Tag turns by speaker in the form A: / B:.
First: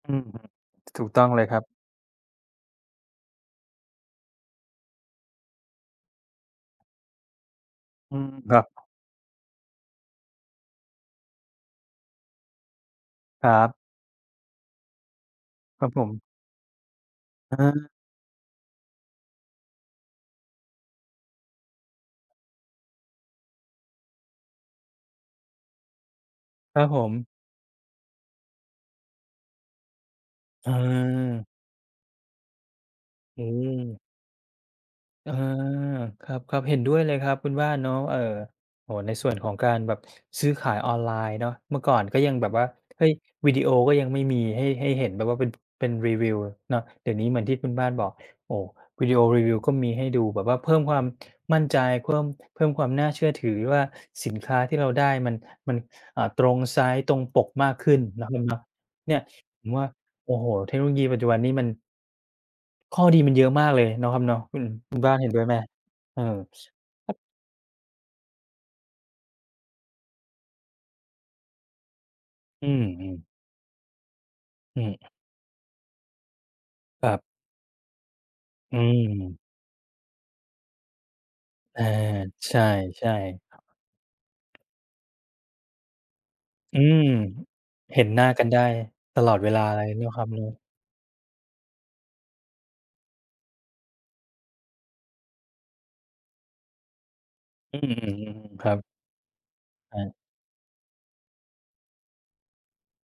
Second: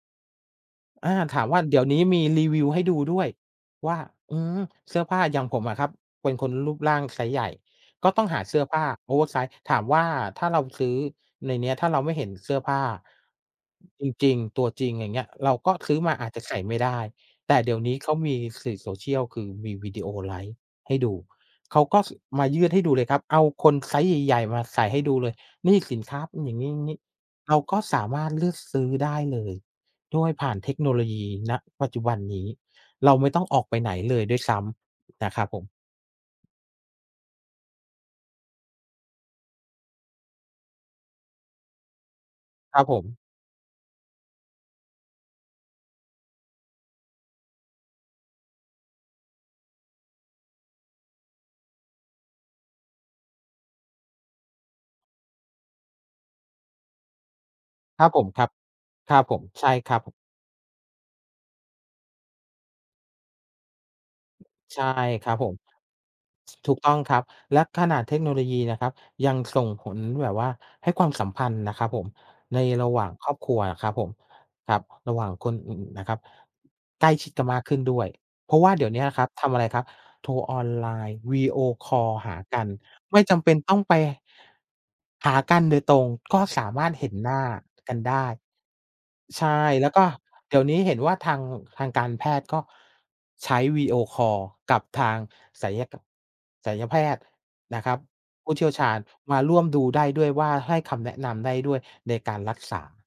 A: อือฮึ ถู
B: อ
A: ก
B: า
A: ต้อง
B: ถ
A: เล
B: า
A: ย
B: ม
A: ค
B: ว
A: ร
B: ่
A: ั
B: า
A: บ
B: เดี๋ยวนี้มีรีวิวให้ดูด้วยว่า อืม เสื้อผ้า อย่างผมอะครับ เป็นคนรูปร่างไซซ์ใหญ่ ก็
A: อื
B: ต้อง
A: ม
B: หา
A: ค
B: เส
A: ร
B: ื
A: ั
B: ้อผ้
A: บ
B: า oversize ถามว่าถ้าเราซื้อในเนี้ย ถ้าเราไม่เห็นเสื้อผ้า
A: ครับ
B: จริง ๆ ตัวจริง อย่างเงี้ย เราก็
A: ครับ
B: ซื้
A: ผ
B: อมา
A: ม
B: อาจจะใส่ไม่ได้ แต
A: อ
B: ่เดี๋ยว
A: า
B: นี้เขามีสื่อ social คือมีวิดีโอไลฟ์ให้ดู เขาก็ ส มายืดให้ดูเลยครับ เอาคนไซซ์ใหญ่ ๆ มาใส่ให้ดูเลย นี่สินค้าเป็นอย่าง
A: ครับ
B: งี
A: ผ
B: ้
A: ม
B: ๆ เราก็สามารถเลือกซื้อได้เลยโดยผ่าน
A: อ
B: เ
A: ื
B: ทคโนโลยี
A: อ
B: ปัจจุบันนี้ เราไม่
A: อ
B: ต้
A: ื
B: อง ออกไปไห
A: ม
B: นเลยด้วยซ้ำ น
A: อา
B: ะครับผม
A: ครับ ๆ เห็นด้วยเลยครับคุณบ้านเนาะ เออ โอ้โฮ ใน ส่วนของการแบบซื้อขายออนไลน์เนาะ เมื่อก่อนก็ยังแบบว่า
B: ครับผ
A: เฮ้ย
B: ม
A: วิดีโอก็ยังไม่มีให้ ให้เห็นแบบว่าเป็น เป็นรีวิวเนาะ เดี๋ยวนี้เหมือนที่คุณบ้านบอก โอ้โฮ วิดีโอรีวิวก็มีให้ดูแบบว่าเพิ่มความมั่นใจ เพิ่ม เพิ่มความน่าเชื่อถือว่าสินค้าที่เราได้มัน มัน อ่า ตรงไซซ์ ตรงปกมากขึ้น
B: ครับผ
A: เนา
B: ม
A: ะเม
B: คร
A: ม
B: ับ
A: เนาะ เน
B: ค
A: ี
B: ร
A: ่ย
B: ับผม
A: ผ
B: ใช่
A: มว่า
B: ครับ
A: โอ้โฮ เทคโนโลยีปัจจุบันนี่มัน ข้อดีมันเยอะมากเลยเนาะครับเนาะ คุณ
B: ใช่
A: คุณบ้านเห
B: ค
A: ็
B: ร
A: น
B: ับ
A: ด้วย
B: ผ
A: ไห
B: ม
A: ม? เออ
B: ถูกต้องครับ และขนาดเทคโนโลยีนะครับ ยังส่ง ผลแบบว่าให้ความสัมพันธ์นะครับผม ใน
A: อื
B: ระหว่าง
A: ม ๆ
B: ครอบครัวน่ะครับผม คร
A: อ
B: ั
A: ื
B: บ
A: ม
B: ระหว่างคนอื่นนะครับ ใ
A: ค
B: กล
A: ร
B: ้
A: ับ
B: ชิดกันมากขึ้นด้วย เพราะว่า
A: อื
B: เดี๋ยวเนี้ยครับ
A: ม
B: ทำอะไรครับ โทรออนไลน์ วิดีโอ
A: อา
B: คอลหา
A: ใ
B: กัน
A: ช่
B: ไม่จ
A: ๆ
B: ำเป็นต้องไป หากันโดยตรง ก็สา
A: อื
B: มารถ
A: ม
B: เห็นหน้ากั
A: เห
B: น
A: ็น
B: ได
A: หน้
B: ้
A: ากันได้ตลอด
B: ใช
A: เวล
B: ่
A: าเล
B: แล
A: ย
B: ้ว
A: เ
B: ก
A: น
B: ็
A: าะครับเนาะ
B: เดี๋ยวนี้เห็นว่าทาง ทางการแพทย์ก็ใช้วิดีโอคอลกับทางศัลยก ศัลยแพทย์
A: อื
B: นะคร
A: ม
B: ับ ผู้เ
A: ค
B: ชี่
A: ร
B: ย
A: ั
B: ว
A: บ
B: ชาญมาร่วมดู
A: ใช
B: ได้
A: ่
B: ด้วยว่า ให้คำแนะนำได้ด้วยในการรักษา